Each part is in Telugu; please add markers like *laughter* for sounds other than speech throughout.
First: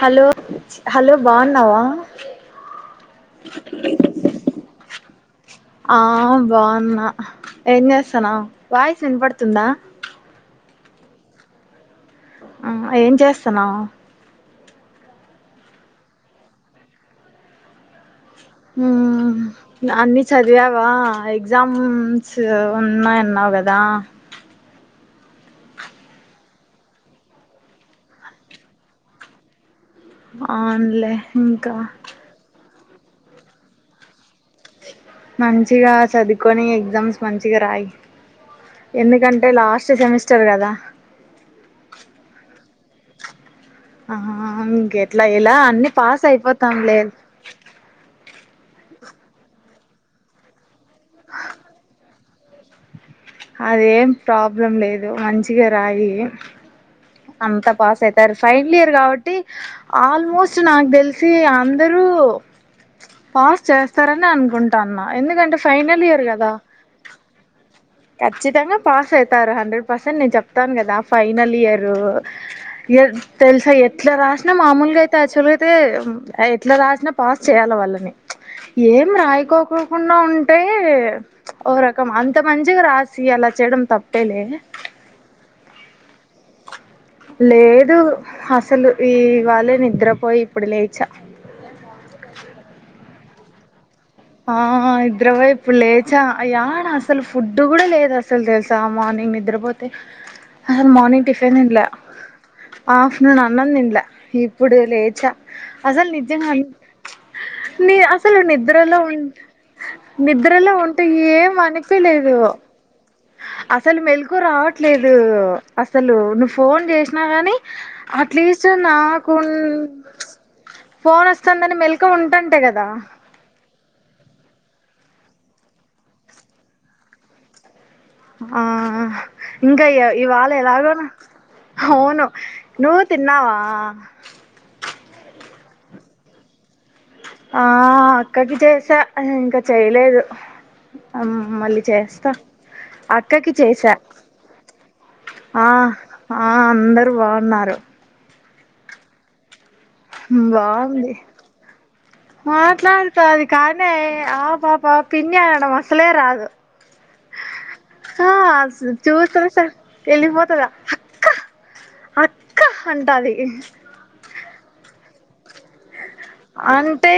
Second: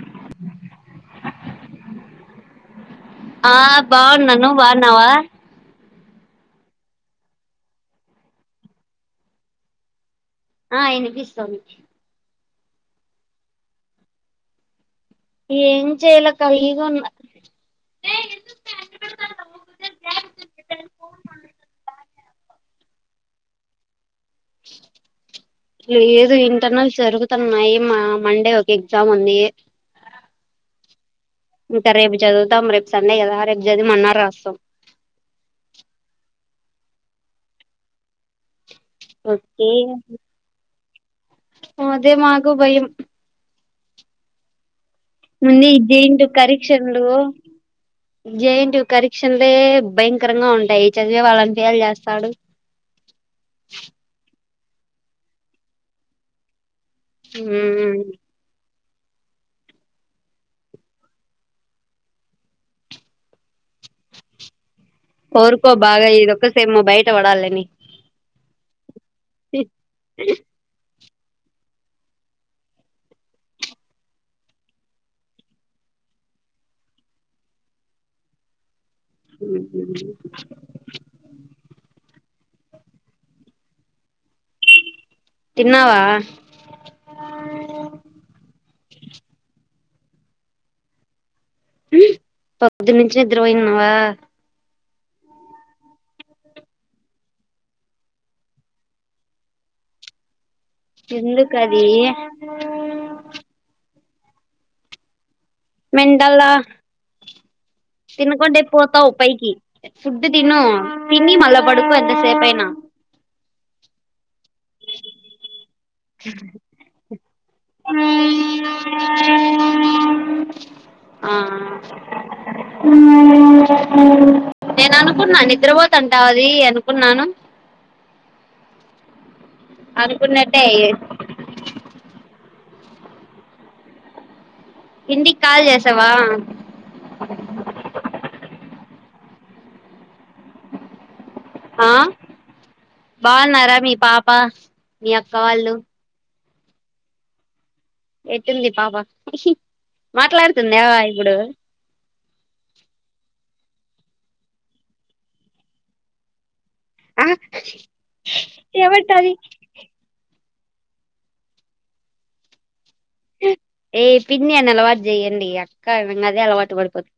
హలో హలో బాగున్నావా ఆ బాగున్నాను నువ్ బాగున్నావా ఆ బాగున్నా ఏం చేస్తాన్నావ్ వాయిస్ వినపడుతుందా ఆ వినిపిస్తోంది ఆ ఏం చేస్తున్నావ్ ఏం చేయ్లక్క ఫ్రీగా ఉన్నా హ్మ్ అన్ని సదువ్కూన అన్నావ్ గదా లేదు ఇంటర్నల్ జరుగుతున్నాయి మా మండే ఒక ఎగ్జామ్ ఉంది. అవ్న్ లే ఇంకా రేపు చదువుతాం రేపు సండే గదా రేప్ జదివ్ మర్నాడ్ రాస్తాం మంచిగా చదువుకొని ఎగ్జామ్స్ మంచిగా రాయి. ఎందుకంటే ఓకే లాస్ట్ సెమిస్టర్ కదా అదే మాకు భయం ఆ అే ముందే ఇద్దే ఇంట కరీక్షన్లు జైట్ కరీక్షన్లే భయంకరంగా ఉంటాయి చదివే వాళ్ళని ఫేల్ చేస్తాడు అదేం ప్రాబ్లం లేదు మంచిగా రాయి అంత హ్మ్ పాస్యతే ఫైన్ లియర్ కాబట్టి ఆల్మోస్ట్ నాకు తెలిసి అందరూ పాస్ చేస్తారని అనుకుంటు కోరుకో బాగా ఇదొక్కసేమో బయట పడాలని ఖచ్చితంగా పాస్ అవుతారు హండ్రెడ్ పర్సెంట్ నేను చెప్తాను కదా ఫైనల్ ఇయరు ఇ తెలుసా ఎట్లా రాసినా మామూలుగా అయితే యాక్చువల్ అయితే ఎట్లా రాసినా పాస్ చేయాలి వాళ్ళని ఏం రాయికోకకుండా ఉంటాయి ఒకరక కం అంత మం మంచిగా రాసి అలా చేయడం తప్పేలే తిన్నావా లేదు అసలు ఈవాళే నిద్రపోయి ఇప్పుడు లేచా పొద్దునే నిద్దర పోయి ఉన్నావా ఆ నిద్ర పోయి ఇప్పుడు లేచా ఏడా అసలు ఫుడ్డు కూడా లేదు అసలు తెలుసా మార్నింగ్ నిద్రపోతే అసలు మార్నింగ్ టిఫిన్ తినల ఎందుకది ఆఫ్టర్నూన్ అన్నం తినల ఇప్పుడు లేచా అసలు మెంటల్లా నిజంగా నీ అసలు తినకుంటే నిద్రలో పోతావు పైకి ఫుడ్డు తిను నిద్రలో ఉంటే తిని ఏం మళ్ళా పడుకో ఎంత అనిపిలేదు సేపైనా అసలు మేల్కు మెలుకువ రావట్లేదు అసలు నువ్వు ఫోన్ చేసినా గాని అట్లీస్ట్ నాకూ ఫోన్ ఆ వస్తుందని మెలకువ ఉంటంటే కదా నేను అనుకున్నాను నిద్రపోతుంటా అది అనుకున్నాను ఆ ఇంకా ఇవాళ అనుకున్నట్టే ఎలాగోను అవును నువ్వు తిన్నావా ఇంటి కి కాల్ చేసావా ఆ అక్కకి చేసా ఇంకా చెయలేదు ఆ అక్కకి బావున్నారా చేసా మీ పాప మీ అక్క ఆ వాళ్ళు ఆ అందరు బావున్నారు ఎట్టుంది పాప ఖుషి బావుంది మాట్లాడుతాది కానీ ఆ పాపా పిన్నీ అనడం అసలే రాదు ఆ ఆ ఏమంటది చూసి *unintelligible* సా ఎల్లి పోతదా అక్క అక్క అంటాది నేను అలవాటు చెయ్యండి అ అంటే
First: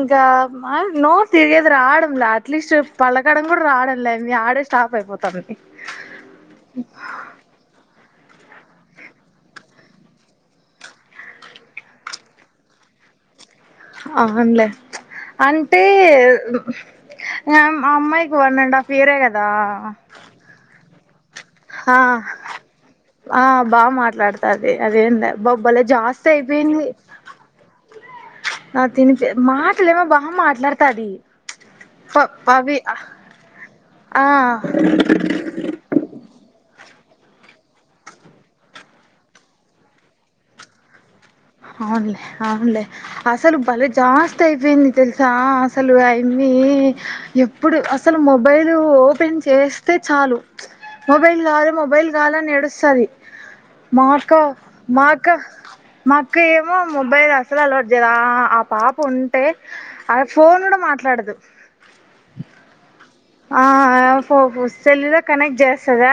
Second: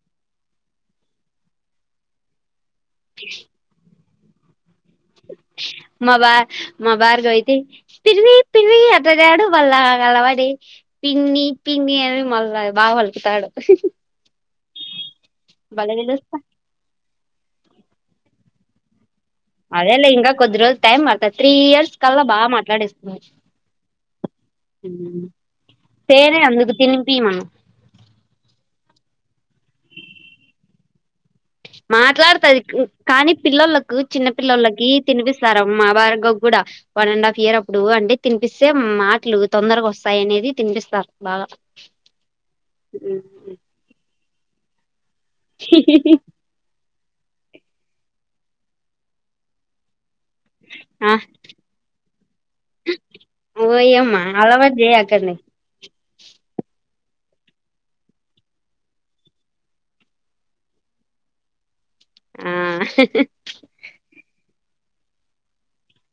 ఇంకా మ నోరు తిరగదు రావడం లా అది అట్లీస్ట్ పలకడం కూడా రాడ లేదు మీ ఆడేస్ *unintelligible* పోతానండి మా బా మా భార్గవ్ అయితే పిన్ని పిన్నిని అట్గాడు వళ్ళా కలవాడి పిన్ని పిన్ని అని మళ్ళా బా పలుకుతాడు అవును లే అంటే భలే పిలుస్తా అమ్మాయికి వన్ అండ్ హాఫ్ ఇయర్ ఏ కదా అదెలే ఇంగా కొద్దిరోజులు టైమ్ పడ్ హా ఆ బా మాట్లాడతది అదేంద బొబ్బలే జాస్తి తేనే అందుకు అయిపోయింది తినిపి మనం ఆ తిని చేత్ మాట్లే మా బా మాట్లాడ్ తది మాట్లాడుతది కానీ పిల్లలకు ఆ చిన్న పిల్లోళ్లకి తినిపిస్తారు అమ్మా వారిగ కూడా వన్ అండ్ హాఫ్ ఇయర్ అప్పుడు అంటే తినిపిస్తే మాటలు తొందరగా వస్తాయి అనేది తినిపిస్తారు బాగా అవునులే అవున్లే ఆసలు బలే జాస్ అంత ఐపోయింది తెలుస్ చ అసలు అయిమ్మి ఎప్పుడు అసలు మొబైల్ ఓపెన్ చేస్తే చాలు ఆ మొబైల్ కావాలి మొబైల్ కావాలి అని ఏడుస్తది ఓయమ్మా మాకవ్ అలవాటు మార్క్ చేయకండి అవ్ మా అక్క ఏమో మొబైల్ అసలు అలవాటు చేయాది ఆ పాప ఉంటే అ ఫోన్ కూడా మాట్లాడదు. ఆ ఆ ఫో ఫో సెల్లు లో కనెక్ట్ చేస్తదా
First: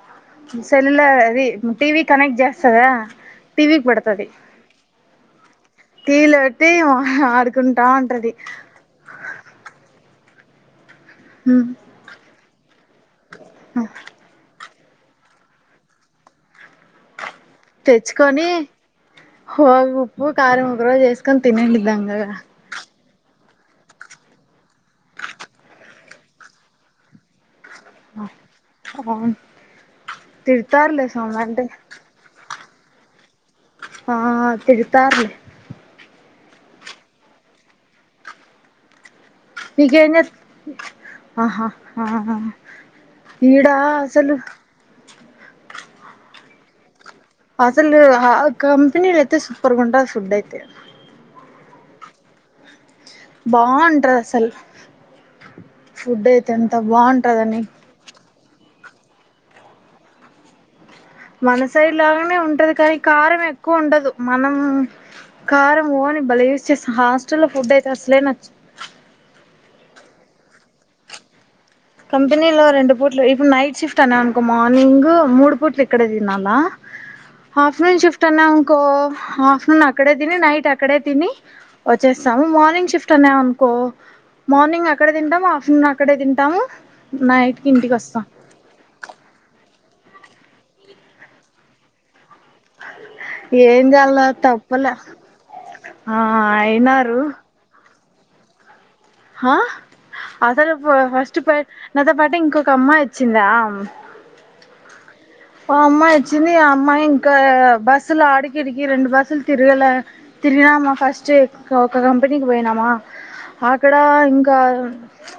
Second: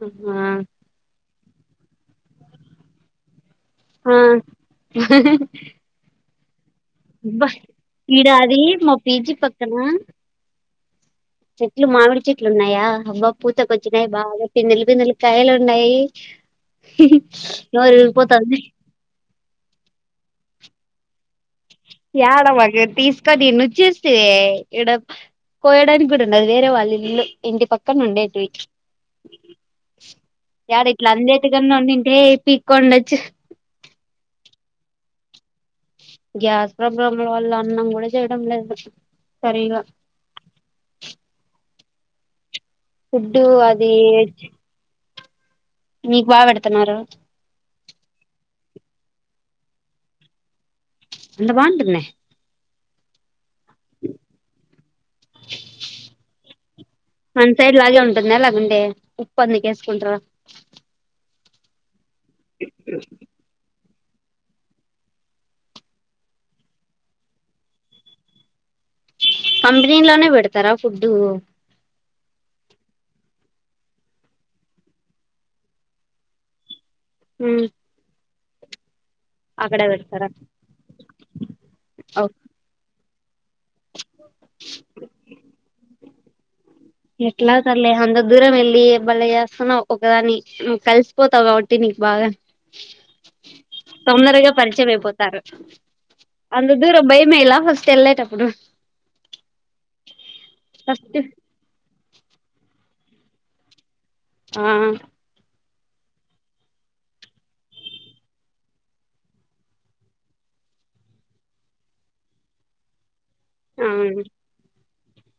ఆ సెల్లు లో అది టివి కనెక్ట్ జాస్త దా టివిక్ బడతది హేహీ ఇలా అబ్బ ఇడాది మా పీజీ పక్కన చెట్లు మామిడి చెట్లు ఉన్నాయా అబ్బా పూతక వచ్చినాయి బాగా పిన్నెలు బిందులు కాయలు ఉన్నాయి నోరూ ఊరి తెచ్చుకొని పోతంది హో ఉప్పు కార ముగ్రు చేసుకో యాడ మగ తీస్ క దీన్ని చూస్తే ఇడ కోయడానికి కూడా ఉండది వేరే వాళ్ళు ఇల్లు ఇంటి పక్కన ఉండేటివి అవును యాడ తిడతారులే ఇట్లా సోమ అందేటి అంటే కన్నా ఉన్నింటే పీక్ కొండొచ్చ ఆ తిడుతారులే గ్యాస్ ప్రాబ్లంల వల్ల అన్నం కూడా చేయడం లేదు సరిగా ఇక ఆహా హా ఫుడ్డు అది మీకు బాగా పెడుతున్నారు అసలు ఆ కంపెనీల అయితే సూపర్ గుంట ఫుడ్ అయితే అంత బంటకునే బాంటది అసలు ఫుడ్ అయితే అంత బాగుంటదని ముండే ఉప్పందని కేేసుకుంట్ర మన సైడ్ లాగానే ఉంటది కానీ కారం ఎక్కువ ఉండదు. మనం కారం ఓన్లీ భలే యూజ్ చేస్తాం. హాస్టల్లో ఫుడ్ అయితే అసలే నచ్చద్ కంపెనీ లోనే పెడతారా ఫుడ్డు కంపెనీలో రెండు పూట్లు ఇప్పుడు నైట్ షిఫ్ట్ అననుకో, మార్నింగు మూడు పూట్లు ఇక్కడ తినాలా. హాఫ్టర్నూన్ షిఫ్ట్ టనంవ్కో హాఫ్టర్నూన్ అక్కడే తిని, నైట్ అక్కడే తిని, వచ్చేస్తాము మార్నింగ్ షిఫ్ట్, *unintelligible* కో మార్నింగ్ అక్కడ తింటాం ఆఫ్టర్నూన్ అక్కడే తింటాము ఎట్లా నైట్ కి తల్లి ఇంటికి వస్తాం అంతదూరం వెళ్లి భలే చేస్తన్నావ్ ఒకదాని నువ్ కలిసిపోతావ్ కాబట్టి నీకు బాగానే ఏం చేయాలో తొందరగా పరిచయం తప్పలే అయిపోతారు. ఆ అంత దూరం అయినారు భయమేలా ఫస్ట్ తెల్లేటప్పుడు ఆ అసలు ఫ ఫస్ట్ ఫట్ నాతో పాటు ఇంకొక అమ్మాయ్ వచ్చిందా ఆ ఆ అమ్మాయి వచ్చింది ఆ అమ్మాయి ఇంకా బస్సులు ఆడికిడికి రెండు బస్సులు తిరగల తిరిగినామా ఫస్ట్ ఒక కంపెనీకి పోయినామా అక్కడ అవును ఇంకా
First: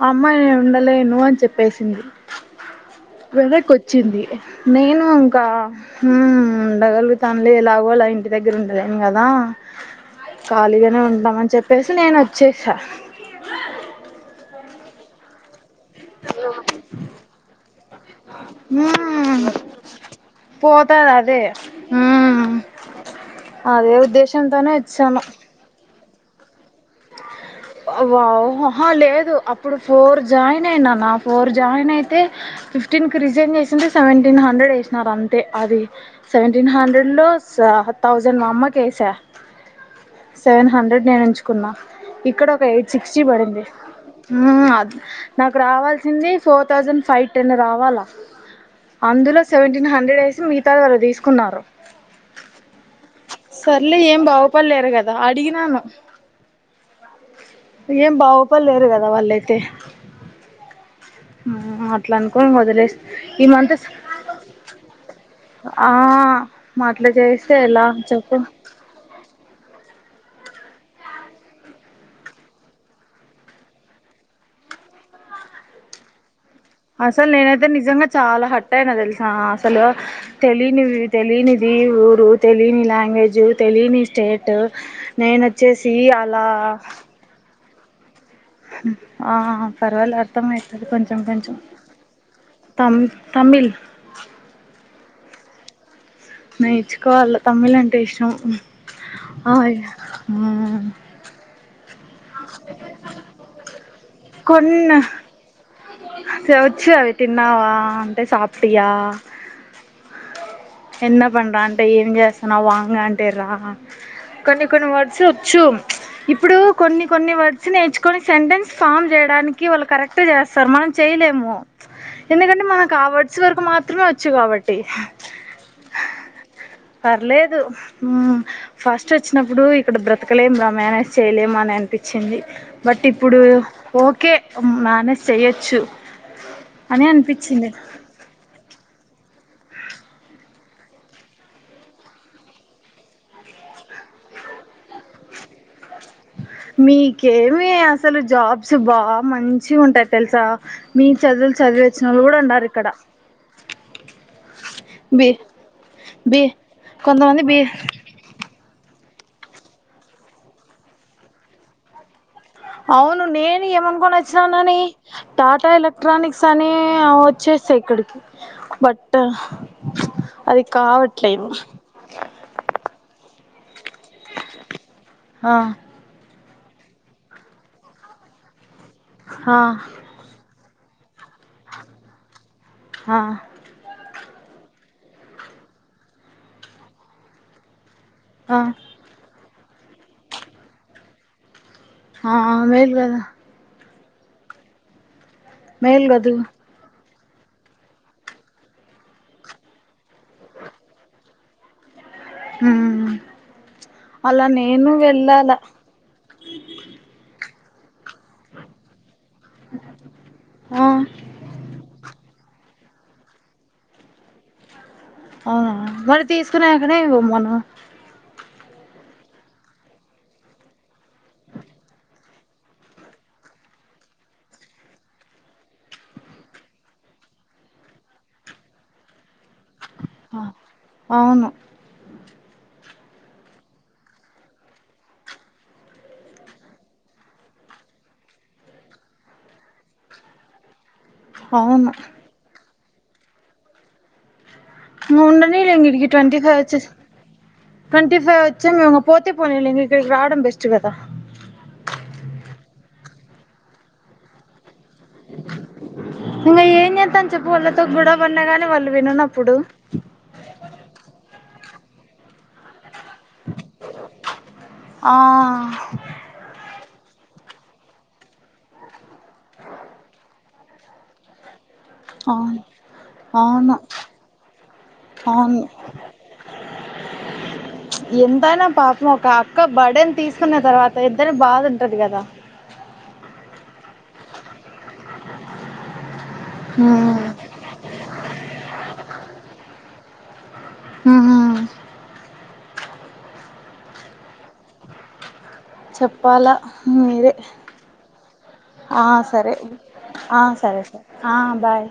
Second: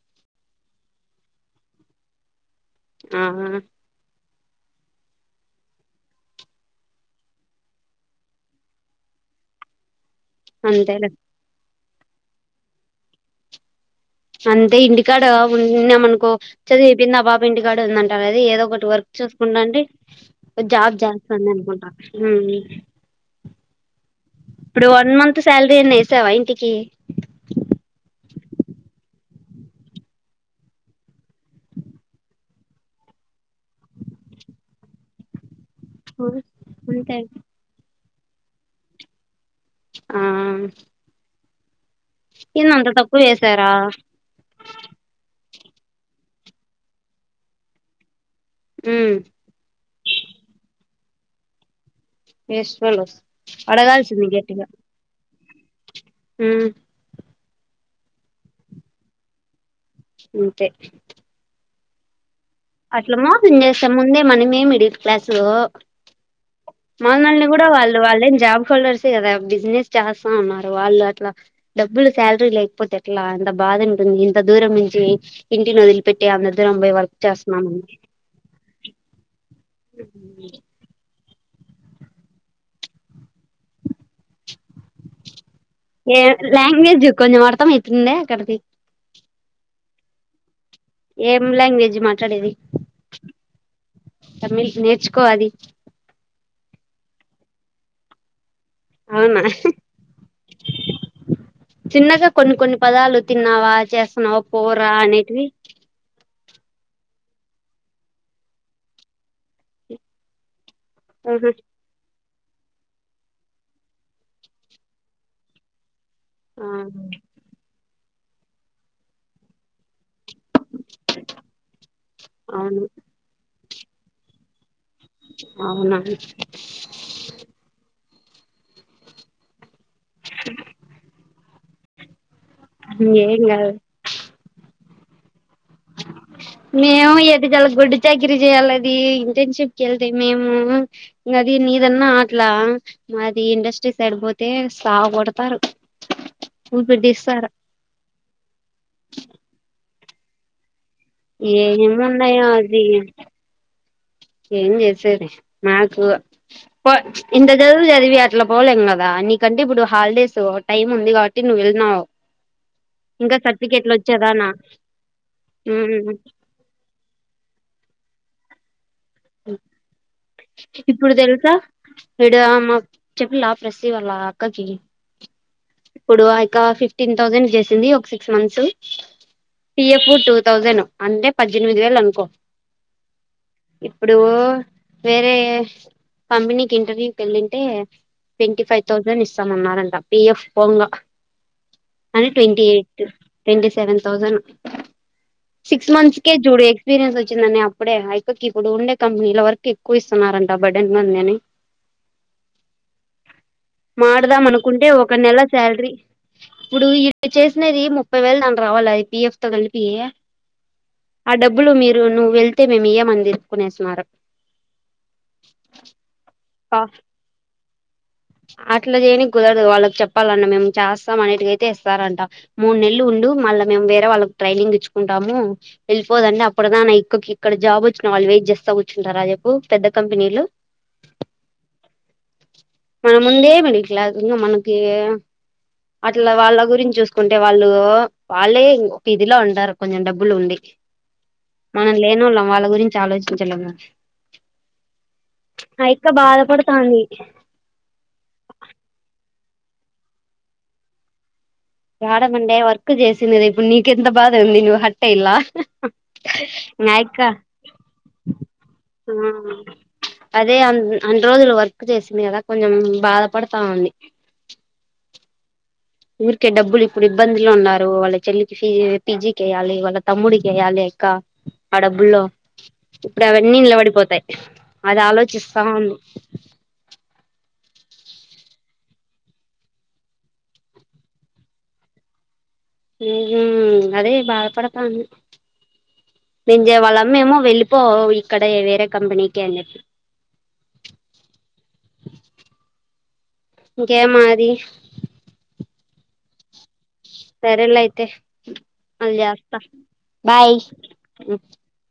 అమ్మాయి నేను ఉండలేను అని చెప్పేసింది ఆ వెనక్కి వచ్చింది నేను ఇంకా హ్మ్ ఉండగలుగుతానులే ఎలాగోలా ఇంటి దగ్గర ఉండలేను కదా ఖాళీగానే అంతేలే ఉంటాం అని చెప్పి ప్లస్ నేను వచ్చేసా అంటే ఇంటికాడ ఉన్నామనుకో చదువు అయిపోంది ఆ పాప ఇంటికాడే ఉందంటారు. అదే ఏదో ఒకటి వర్క్ హ్మ్ చూసుకుంటంటే జాబ్ పోతది అదే చేస్తుంది అనుకుంటారు. హ్మ్ అదే ఉద్దేశంతోనే ఇప్పుడు వన్ వచ్చాను మంత్ సాలరీ నేసవ ఇంటికి వావ్! హాహా లేదు. ప్పుడు ఫోర్ జాయిన్ అయినాన ఫోర్ జాయిన్ అయితే ఫిఫ్టీన్ కి రిజైన్ చేస్తుంటే సెవెంటీన్ హండ్రెడ్ వేసినారు అంతే అది సెవెంటీన్ హండ్రెడ్ అంతే లో స్వాహామ్ తౌజండ్ మా అమ్మ కేసా ఆ సెవెన్ హండ్రెడ్ నేనుంచు కున్నా ఇక్కడ ఒక ఏంది అంత ఎయిట్ తక్కువ సిక్స్టీ పడింది. వేసారా ఉ నాకు రావాల్సింది ఫోర్ తౌజండ్ ఫైవ్ టెన్ రావాలా ఉమ్ అందులో సెవెంటీన్ హండ్రెడ్ వేసి మిగతాది వాళ్ళు తీస్ కున్నారు. ఏస్ *unintelligible* అడగాల్సింది గట్టిగా అడిగినను *unintelligible* ఊ ఏం బావుపడలేరు కదా! వాళ్ళయితే అంతే హు అట్లాని అట్ల మోసం చేస్తే ముందే మనమే మిడిల్ క్లాస్ సు ఆ అట్లా మనల్ని చేస్తే కూడా ఎలా వాళ్ళు వాళ్ళేం చెప్పు జాబ్ హోల్డర్స్ే కదా *unintelligible* బిజినెస్ చేస్తా అన్నారు వాళ్ళు అట్లా డబ్బులు శాలరీ లేకపోతే ఎట్లా అంత బాధ ఉంటుంది ఇంత దూరం నుంచి ఇంటిని వదిలిపెట్టి అ రం పోయి వర్క్ చెస్ *inaudible* అంటే నిజంగా చాలా హాట్ అయినా తెలుసా లాస్ లో తెలినివి తెలినివి ఎ ఊరు తెలియని లాంగ్వేజు తెలియని స్టే ట్ *inaudible* నేను వచ్చేసి అలా తుందా కది *inaudible* ఆ ఆ పర్వాలె అర్థమే ఏం లాంగ్వేజ్ మాట్లాడేది. తమ్ తమిళ్ తమిల్ నేర్చుకోవలీ నేర్చుకోవాలి తమ్మిళంటే ఇష్టం అవునా ఆయ్ ఉఉ చిన్నగా కొన్ని కొన్ని పదాలు తిన్నావా, చేస్తున్నావా, పోరా అనేటివి సచ్చు వచ్చు అవి తిన్నావా అంటే సాప్ టియా ఎన్న ఆహా పండంట ఏం జస్త నా వాంగ్ అంటే రా కొన్ని కొన్ని వర్డ్స్ వచ్చు ఇప్పుడు ఆ కొన్ని కొన్ని వర్డ్స్ నేర్చు కొన్ని సెంటెన్స్ ఫామ్ చేయడానికి వాళ్ళు కరెక్ట్ చేస్తారు మన చేయలేము ఎందుకంటే అవును మనకు ఆ వర్డ్స్ వరకు మాత్ మాత్రమే వచ్చు కాబ కాబట్టి అవునా పర్లేదు ఉమ్ ఫస్ట్ వచ్చినప్పుడు ఇక్కడ బ్రతకలేం రా మేనేజ్ చేయలేము అని అనిపించింది బట్ ఇప్పుడు ఏం కాదు ఓకే మా మ్యానేజ్ చేయొచ్చు మేము ఏద చాల గుొడ్డు చాకిరీ చేయాలి అది ఇంటెన్షిప్ కి వెళ్తే మేము ఇంగ అది నీదన్నా అట్లా మాది ఇండస్ట్రీ సైడ్ పోతే సావు కొడతారు ఊపిరి తీస్తారు మీకేమే అసలు జాబ్స్ బాగా మంచి ఉంటాయి తెలుసా మీ చదువులు చదివచ్చిన వాళ్ళు కూడా ఏమున్నాయో ఉన్నారు అది ఇక్కడ ఏం చేసేది బి మాకు బి పో కొంతమంది ఇంత బి చదువు చదివి అట్లా పోలేం కద్ దానికంటే ఇప్పుడు హాలిడేస్ టైమ్ ఉంది కాబట్టి నువ్వు వెళ్ళినవు అవును నేను ఏమనుకోని వచ్చినానని టాటా ఉమ్ ఎలక్ట్రానిక్స్ అని వచ్చేసా ఇక్కడికి బట్ అది ఇప్పుడు కావట్లేదు తెలుసా ఇడ మాకు చెప్పి లాబ ఇవాళ అక్కకి ఆ ఇప్పుడు ఒక ఫిఫ్టీన్ థౌజండ్ చేసింది ఒక సిక్స్ మంత్స్ ఆ పి ఎఫ్ టూ థౌసెను అంటే పద్దెనిమిది వేలు అనుకో హా ఇప్పుడు వేరే కంపెనీకి ఇంటర్వ్యూకి వెళ్ళింటే ఆ ట్వంటీ ఫైవ్ థౌసండ్ ఇస్ ఇస్తామన్నారంట పిఎఫ్ పోంగ అన్ని ఆ ట్వంటీ మేలు ఎయిట్ కదా ట్వంటీ సెవెన్ తౌసండ్ సిక్స్ మేలు మంత్స్ కే కదు చూడు ఎక్స్పీరియన్స్ వచ్ వచ్చిందని అప్పుడే ఆ యక్కకి ఇప్పుడు ఉండే కంపెనీల వరకు ఎక్కువ ఇస్తున్నారంట, బడెన్ మంది అని ఉమ్ అలా మాడుదాంమనుకుంటే, నేను ఒక నెల వెళ్ళాల శాలర్రీ ప్చ్ ఇప్పుడు ఇడ్ ఇచ్చేస్ చ్చినేది. ముప్పై వేలు దాంక రావాల అది పి ఎఫ్ తో గల్పియా, ఆ డబ్బులు మీరు నువ్వు వెల్ తే మేమియ్యమని చెప్పుకునేసి స్మారక్ అవునా మరి తీసుకున్నకనే ఇవ్వమను ప్చ్ అట్లా చేయనికి కుదరదు వాళ్ళకి చెప్పాలన్న మేము చేస్తాం. అన్నిటికయితే ఇస్తారంట మూడు నెలలు ఉండు, మళ్ళీ మేము వేరే వాళ్ళకి ట్రైనింగ్ ఇచ్చుకుంటాము. వెళ్ళిపోదంటే అప్పుడుదానా ఇక్కకి ఇక్కడ జాబ్ వచ్చినా, వాళ్ళు వెయిట్ జేస్ సగుచ్చుంటా రాయకు ఆ అవును మనం ముందే మిడిల్ క్లాస్, ఇంకా మనకి ఎ అట్లా వాళ్ళ గురించి చూసుకుంటే, వాళ్ళు వాళ్ళే ఇం ఒక్ ఇదిలా ఉంటారు. కొంచెం డబ్బులు ఉండి. అవును మనం లేనోల్లం వాళ్ళ గురిం చాలేజ్ హ్మ్ జల్లము ప్చ్ ముండనిలే ఇంక వీటికి ట్వంటీ ఫైవ్ వచ్చేసిం, బాధపడతాంది ట్వంటీ ఫైవ్ వచ్చిం ఇగ పోతే పోనీలే నీకు ఇడ రావడం, బెస్ట్ కదా ప్చ్ రాడంమండే వర్క్ చేసింది. కదా ఇప్పుడు నీకెంత బాధగా ఉంది. నువ్వు హర్ *unintelligible* ఇంగ ఏం న్యాయిక్క చేత్తాం చెప్పు వాళ్ళతో గొడవ పడినా గాని వాళ్ళు హా విననప్పుడు ప్చ్ అదే అన్ని రోజులు వర్క్ క్ చేసింది. కదా కొంచెం బాధపడతా ఉంది. ప్చ్ ఆ ప్చ్ ఊరికే డబ్బులు ఇప్పుడు ఇమ్మ్ ఇబ్బంజిలో ఉన్నారు. వాళ్ళ చెల్లికిి పిజి పిజీకెయాలి. వాళ్ళ తమ్ముడికేయాలి. యిక్క ఆ డబ్బుల్లో అవును ఇప్పుడవన్నీ అవును నిలబడిపోతాయి. అదా అవును ఆలోచిస్తాం ది. ప్చ్ ప్చ్ ఎంతైనా పాపముక్కా, అక్క భడెన్ తీసుకున్న తర్వాత ఇద్దర్ని బాధ ఉంటంది. కదా హుహ్మ్ అదే బాధపడతాంది. నింజే మ్మ్ వాళ్ళమ్మేమో, వెళ్ళిపో విళ్ క్కడే ఏ వేరే కంపెనీకె అన్నెద్ది. ఆహా ఇంకేం మాది ఎప్పాల ప్చ్ సరేలే అయితే, హ్మ్ ఆ సరే మల్యస్తా ఆ బాయ్ స్ సరే సరే ఆ హ్మ్ బాయ్